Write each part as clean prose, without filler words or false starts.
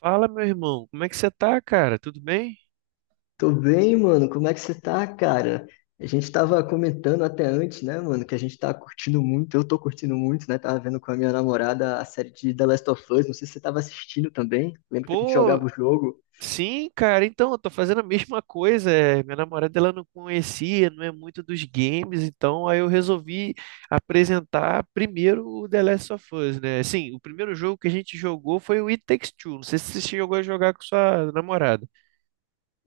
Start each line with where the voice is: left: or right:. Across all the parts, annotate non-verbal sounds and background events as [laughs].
right: Fala, meu irmão, como é que você tá, cara? Tudo bem?
left: Tô bem, mano. Como é que você tá, cara? A gente tava comentando até antes, né, mano, que a gente tá curtindo muito. Eu tô curtindo muito, né? Tava vendo com a minha namorada a série de The Last of Us. Não sei se você tava assistindo também. Lembra que a gente
right: Pô,
left: jogava o jogo?
right: sim, cara, então, eu tô fazendo a mesma coisa. Minha namorada, ela não conhecia, não é muito dos games, então aí eu resolvi apresentar primeiro o The Last of Us, né? Assim, o primeiro jogo que a gente jogou foi o It Takes Two. Não sei se você chegou a jogar com sua namorada.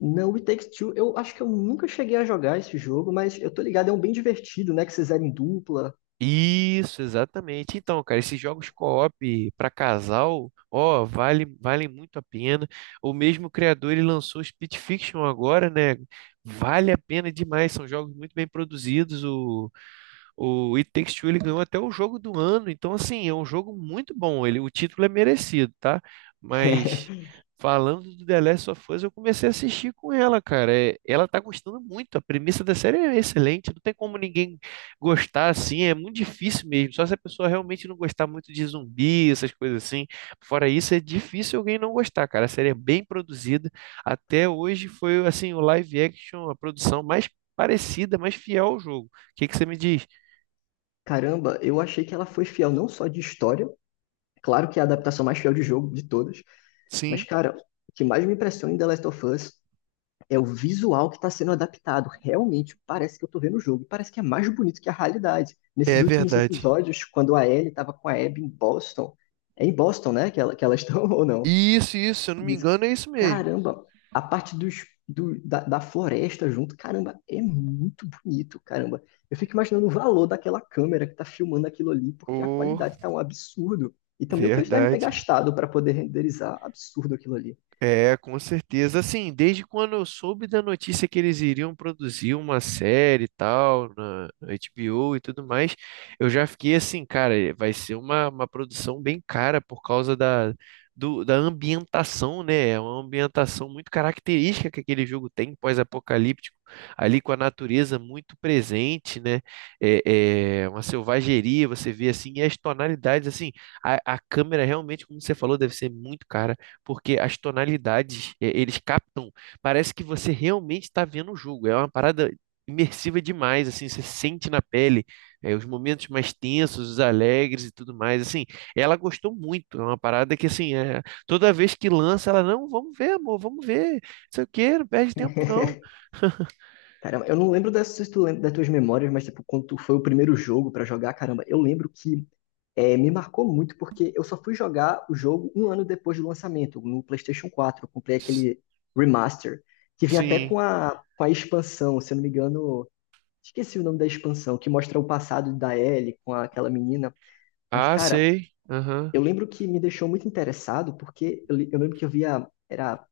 left: Não, It Takes Two. Eu acho que eu nunca cheguei a jogar esse jogo, mas eu tô ligado, é um bem divertido, né? Que vocês eram em dupla.
right: Isso, exatamente. Então, cara, esses jogos co-op para casal, ó, valem muito a pena. O mesmo criador, ele lançou o Split Fiction agora, né? Vale a pena demais, são jogos muito bem produzidos. O It Takes Two ele ganhou até o jogo do ano, então assim, é um jogo muito bom. O título é merecido, tá? Mas
left: [laughs]
right: falando do The Last of Us, eu comecei a assistir com ela, cara. É, ela tá gostando muito. A premissa da série é excelente, não tem como ninguém gostar assim, é muito difícil mesmo. Só se a pessoa realmente não gostar muito de zumbi, essas coisas assim. Fora isso, é difícil alguém não gostar, cara. A série é bem produzida. Até hoje foi assim, o live action, a produção mais parecida, mais fiel ao jogo. O que que você me diz?
left: Caramba, eu achei que ela foi fiel não só de história, claro que é a adaptação mais fiel de jogo de todas, mas,
right: Sim,
left: cara, o que mais me impressiona em The Last of Us é o visual que está sendo adaptado. Realmente parece que eu estou vendo o jogo, e parece que é mais bonito que a realidade.
right: é
left: Nesses últimos
right: verdade.
left: episódios, quando a Ellie estava com a Abby em Boston, é em Boston, né, que elas estão [laughs] ou não?
right: Isso, se eu não
left: E
right: me
left: disse,
right: engano, é isso mesmo.
left: caramba, a parte da floresta junto, caramba, é muito bonito, caramba. Eu fico imaginando o valor daquela câmera que está filmando aquilo ali, porque a
right: Oh,
left: qualidade está um absurdo. E também o que eles devem ter
right: verdade.
left: gastado para poder renderizar, absurdo aquilo ali.
right: É, com certeza. Assim, desde quando eu soube da notícia que eles iriam produzir uma série e tal, na HBO e tudo mais, eu já fiquei assim, cara, vai ser uma produção bem cara por causa da ambientação, né? É uma ambientação muito característica que aquele jogo tem, pós-apocalíptico, ali com a natureza muito presente, né? É uma selvageria, você vê assim, e as tonalidades, assim, a câmera realmente, como você falou, deve ser muito cara porque as tonalidades, eles captam, parece que você realmente está vendo o jogo. É uma parada imersiva demais, assim, você sente na pele, os momentos mais tensos, os alegres e tudo mais, assim. Ela gostou muito, é uma parada que, assim, toda vez que lança, ela, não, vamos ver, amor, vamos ver, não sei o quê, não perde tempo, não.
left: Caramba, eu não lembro dessas, se tu lembra das tuas memórias, mas tipo, quando tu foi o primeiro jogo pra jogar, caramba, eu lembro que me marcou muito porque eu só fui jogar o jogo um ano depois do lançamento, no PlayStation quatro. Eu comprei
right: S-
left: aquele remaster, que vinha até
right: Sim.
left: com a expansão, se eu não me engano, esqueci o nome da expansão, que mostra o passado da Ellie com aquela menina. Mas,
right: Ah,
left: cara,
right: sei. Aham.
left: eu lembro que me deixou muito interessado porque eu lembro que eu via, era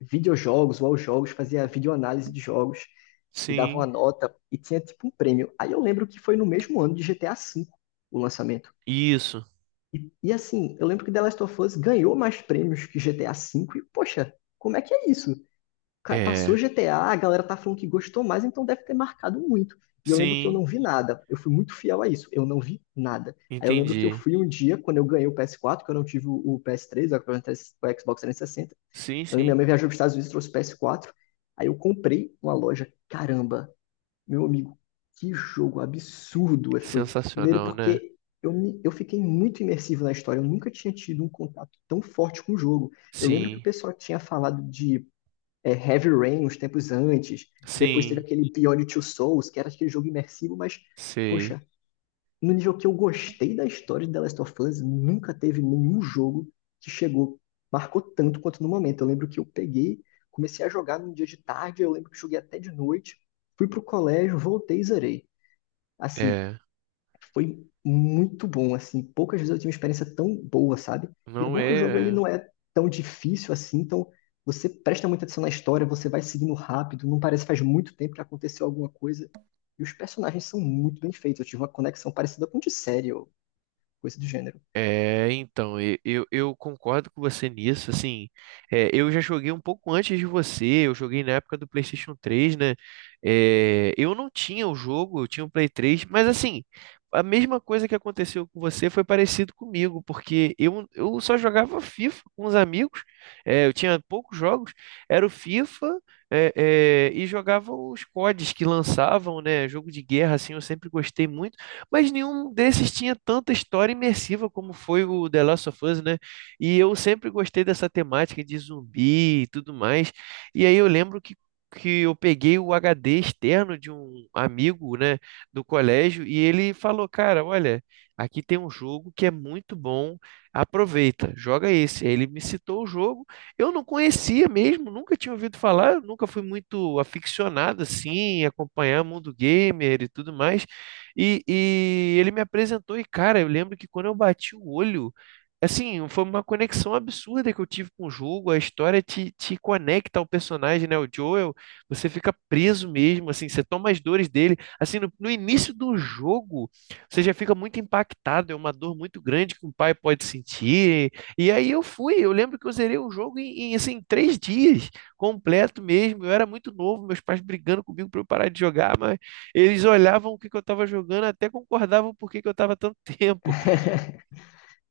left: videojogos ou aos jogos, fazia videoanálise de jogos e dava uma
right: Sim.
left: nota e tinha tipo um prêmio. Aí eu lembro que foi no mesmo ano de GTA V o lançamento.
right: Isso.
left: E assim, eu lembro que The Last of Us ganhou mais prêmios que GTA V e, poxa, como é que é isso? Passou
right: É.
left: GTA, a galera tá falando que gostou mais, então deve ter marcado muito. E eu lembro que eu
right: Sim.
left: não vi nada. Eu fui muito fiel a isso. Eu não vi nada. Aí eu lembro que eu
right: Entendi.
left: fui um dia, quando eu ganhei o PS4, que eu não tive o PS3, o Xbox 360,
right: Sim,
left: eu minha
right: sim.
left: mãe viajou para os Estados Unidos e trouxe PS4. Aí eu comprei numa loja. Caramba, meu amigo, que jogo absurdo foi. Primeiro
right: Sensacional, né?
left: porque eu fiquei muito imersivo na história. Eu nunca tinha tido um contato tão forte com o jogo. Eu lembro que o
right: Sim.
left: pessoal tinha falado de Heavy Rain uns tempos antes. Depois teve
right: Sim,
left: aquele Beyond Two Souls, que era aquele jogo imersivo, mas,
right: sei.
left: poxa, no jogo que eu gostei da história de The Last of Us, nunca teve nenhum jogo que chegou, marcou tanto quanto no momento. Eu lembro que comecei a jogar num dia de tarde, eu lembro que joguei até de noite, fui pro colégio, voltei e zerei. Assim,
right: É,
left: foi muito bom, assim, poucas vezes eu tive uma experiência tão boa, sabe? E é
right: não
left: bom que o jogo ele
right: é. É.
left: não é tão difícil assim, então você presta muita atenção na história, você vai seguindo rápido, não parece que faz muito tempo que aconteceu alguma coisa. E os personagens são muito bem feitos. Eu tive uma conexão parecida com de série coisa do gênero.
right: É, então, eu concordo com você nisso, assim, eu já joguei um pouco antes de você, eu joguei na época do PlayStation 3, né, eu não tinha o jogo, eu tinha o Play 3, mas assim, a mesma coisa que aconteceu com você foi parecido comigo, porque eu só jogava FIFA com os amigos, eu tinha poucos jogos, era o FIFA, e jogava os CODs que lançavam, né, jogo de guerra, assim, eu sempre gostei muito, mas nenhum desses tinha tanta história imersiva como foi o The Last of Us, né? E eu sempre gostei dessa temática de zumbi e tudo mais. E aí eu lembro que eu peguei o HD externo de um amigo, né, do colégio, e ele falou, cara, olha, aqui tem um jogo que é muito bom, aproveita, joga esse. Aí ele me citou o jogo, eu não conhecia mesmo, nunca tinha ouvido falar, eu nunca fui muito aficionado assim, em acompanhar mundo gamer e tudo mais. E ele me apresentou, e cara, eu lembro que quando eu bati o olho, assim, foi uma conexão absurda que eu tive com o jogo. A história te conecta ao personagem, né? O Joel, você fica preso mesmo, assim, você toma as dores dele. Assim, no início do jogo, você já fica muito impactado, é uma dor muito grande que um pai pode sentir. E aí eu lembro que eu zerei o jogo em, assim, 3 dias, completo mesmo. Eu era muito novo, meus pais brigando comigo para eu parar de jogar, mas. Eles olhavam o que que eu tava jogando, até concordavam por que que eu tava tanto [laughs] tempo.
left: [laughs]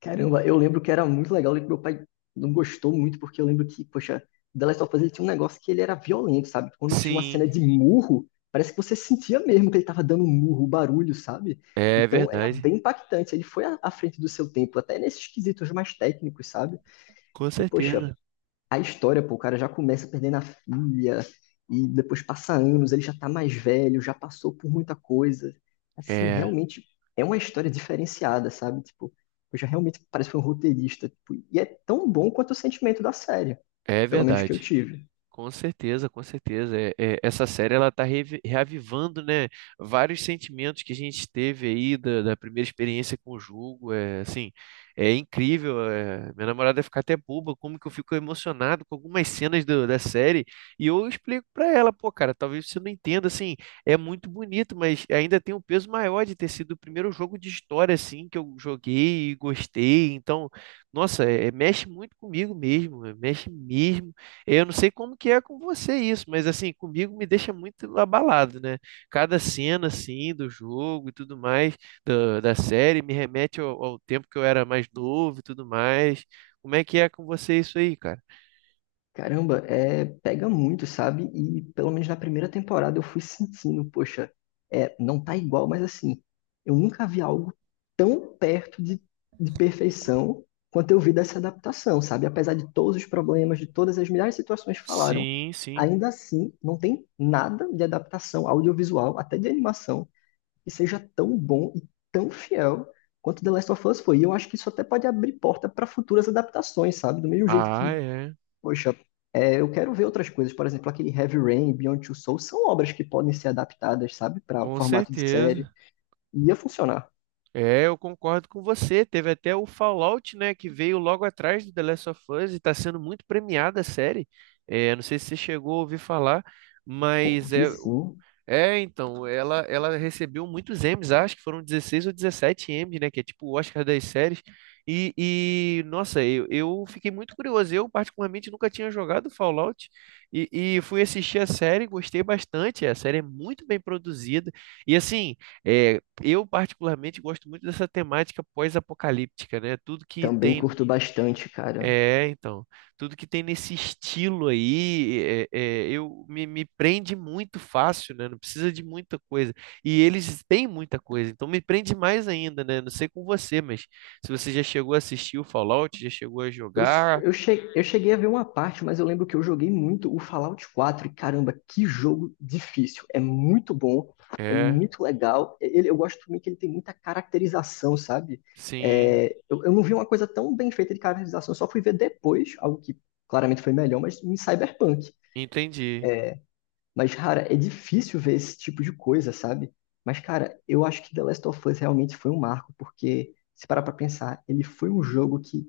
left: Caramba, eu lembro que era muito legal e que meu pai não gostou muito, porque eu lembro que, poxa, The Last of Us ele tinha um negócio que ele era violento, sabe? Quando tinha uma cena
right: Sim,
left: de murro, parece que você sentia mesmo que ele tava dando um murro, um barulho, sabe?
right: é
left: Então era
right: verdade.
left: bem impactante. Ele foi à frente do seu tempo, até nesses quesitos mais técnicos, sabe?
right: Com
left: E, poxa,
right: certeza.
left: a história, pô, o cara já começa perdendo a filha, e depois passa anos, ele já tá mais velho, já passou por muita coisa. Assim,
right: É,
left: realmente é uma história diferenciada, sabe? Tipo, eu já realmente parece que foi um roteirista, tipo, e é tão bom quanto o sentimento da série,
right: é
left: pelo menos que eu
right: verdade.
left: tive.
right: Com certeza, com certeza. Essa série ela está reavivando, né, vários sentimentos que a gente teve aí da primeira experiência com o jogo. É assim, é incrível. Minha namorada vai ficar até boba como que eu fico emocionado com algumas cenas da série. E eu explico para ela, pô, cara, talvez você não entenda, assim, é muito bonito, mas ainda tem um peso maior de ter sido o primeiro jogo de história assim que eu joguei e gostei. Então, nossa, mexe muito comigo mesmo, mexe mesmo. Eu não sei como que é com você isso, mas assim, comigo me deixa muito abalado, né? Cada cena, assim, do jogo e tudo mais, da série, me remete ao tempo que eu era mais novo e tudo mais. Como é que é com você isso aí, cara?
left: Caramba, pega muito, sabe? E pelo menos na primeira temporada eu fui sentindo, poxa, não tá igual, mas assim, eu nunca vi algo tão perto de perfeição quanto eu vi dessa adaptação, sabe? Apesar de todos os problemas, de todas as milhares de situações que falaram,
right: Sim, sim.
left: ainda assim não tem nada de adaptação audiovisual, até de animação, que seja tão bom e tão fiel quanto The Last of Us foi. E eu acho que isso até pode abrir porta para futuras adaptações, sabe? Do mesmo jeito
right: Ah,
left: que,
right: é.
left: poxa, eu quero ver outras coisas. Por exemplo, aquele Heavy Rain, Beyond Two Souls são obras que podem ser adaptadas, sabe, para
right: Com
left: formato de série.
right: certeza.
left: E ia funcionar.
right: É, eu concordo com você. Teve até o Fallout, né, que veio logo atrás do The Last of Us e tá sendo muito premiada a série. É, não sei se você chegou a ouvir falar, mas
left: Vi sim,
right: É, então, ela recebeu muitos Emmys, acho que foram 16 ou 17 Emmys, né? Que é tipo o Oscar das séries. Nossa, eu fiquei muito curioso. Eu, particularmente, nunca tinha jogado Fallout e, e fui assistir a série, gostei bastante. A série é muito bem produzida. E, assim, eu, particularmente, gosto muito dessa temática pós-apocalíptica, né?
left: também curto bastante, cara.
right: É, então, tudo que tem nesse estilo aí, eu me prende muito fácil, né? Não precisa de muita coisa. E eles têm muita coisa, então me prende mais ainda, né? Não sei com você, mas se você já chegou a assistir o Fallout, já chegou a
left: Eu,
right: jogar,
left: eu cheguei a ver uma parte, mas eu lembro que eu joguei muito o Fallout quatro. E caramba, que jogo difícil. É muito bom, é
right: é,
left: muito legal. Eu gosto também que ele tem muita caracterização, sabe?
right: sim,
left: É, eu não vi uma coisa tão bem feita de caracterização, eu só fui ver depois, algo que claramente foi melhor, mas em Cyberpunk.
right: entendi,
left: Mas, cara, é difícil ver esse tipo de coisa, sabe? Mas, cara, eu acho que The Last of Us realmente foi um marco, porque, se parar pra pensar, ele foi um jogo que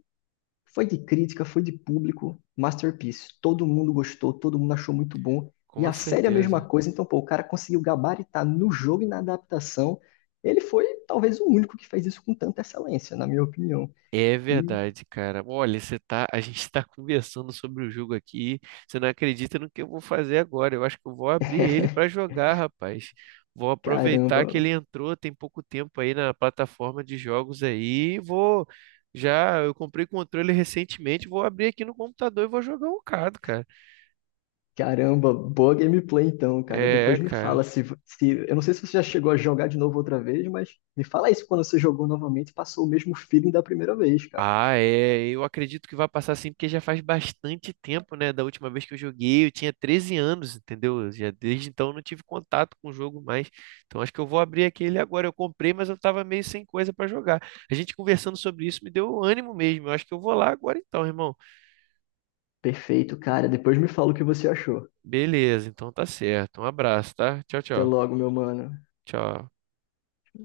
left: foi de crítica, foi de público, masterpiece. Todo mundo gostou, todo mundo achou muito bom. E
right: com
left: a série é a mesma
right: certeza.
left: coisa, então, pô, o cara conseguiu gabaritar no jogo e na adaptação. Ele foi, talvez, o único que fez isso com tanta excelência, na minha opinião.
right: É
left: E,
right: verdade, cara. Olha, a gente está [laughs] conversando sobre o jogo aqui. Você não acredita no que eu vou fazer agora. Eu acho que eu vou abrir ele para
left: [laughs]
right: jogar, rapaz. Vou aproveitar que ele
left: caramba,
right: entrou tem pouco tempo aí na plataforma de jogos aí. Eu comprei o controle recentemente. Vou abrir aqui no computador e vou jogar um bocado, cara.
left: Caramba, boa gameplay então, cara. Depois
right: É,
left: me fala
right: cara.
left: se. Eu não sei se você já chegou a jogar de novo outra vez, mas me fala isso quando você jogou novamente e passou o mesmo feeling da primeira vez, cara.
right: Ah, é. Eu acredito que vai passar assim, porque já faz bastante tempo, né? Da última vez que eu joguei, eu tinha 13 anos, entendeu? Já desde então eu não tive contato com o jogo mais. Então acho que eu vou abrir aquele agora. Eu comprei, mas eu tava meio sem coisa pra jogar. A gente conversando sobre isso me deu ânimo mesmo. Eu acho que eu vou lá agora então, irmão.
left: Perfeito, cara. Depois me fala o que você achou.
right: Beleza, então tá certo. Um abraço, tá? Tchau,
left: Até
right: tchau.
left: logo, meu mano.
right: Tchau.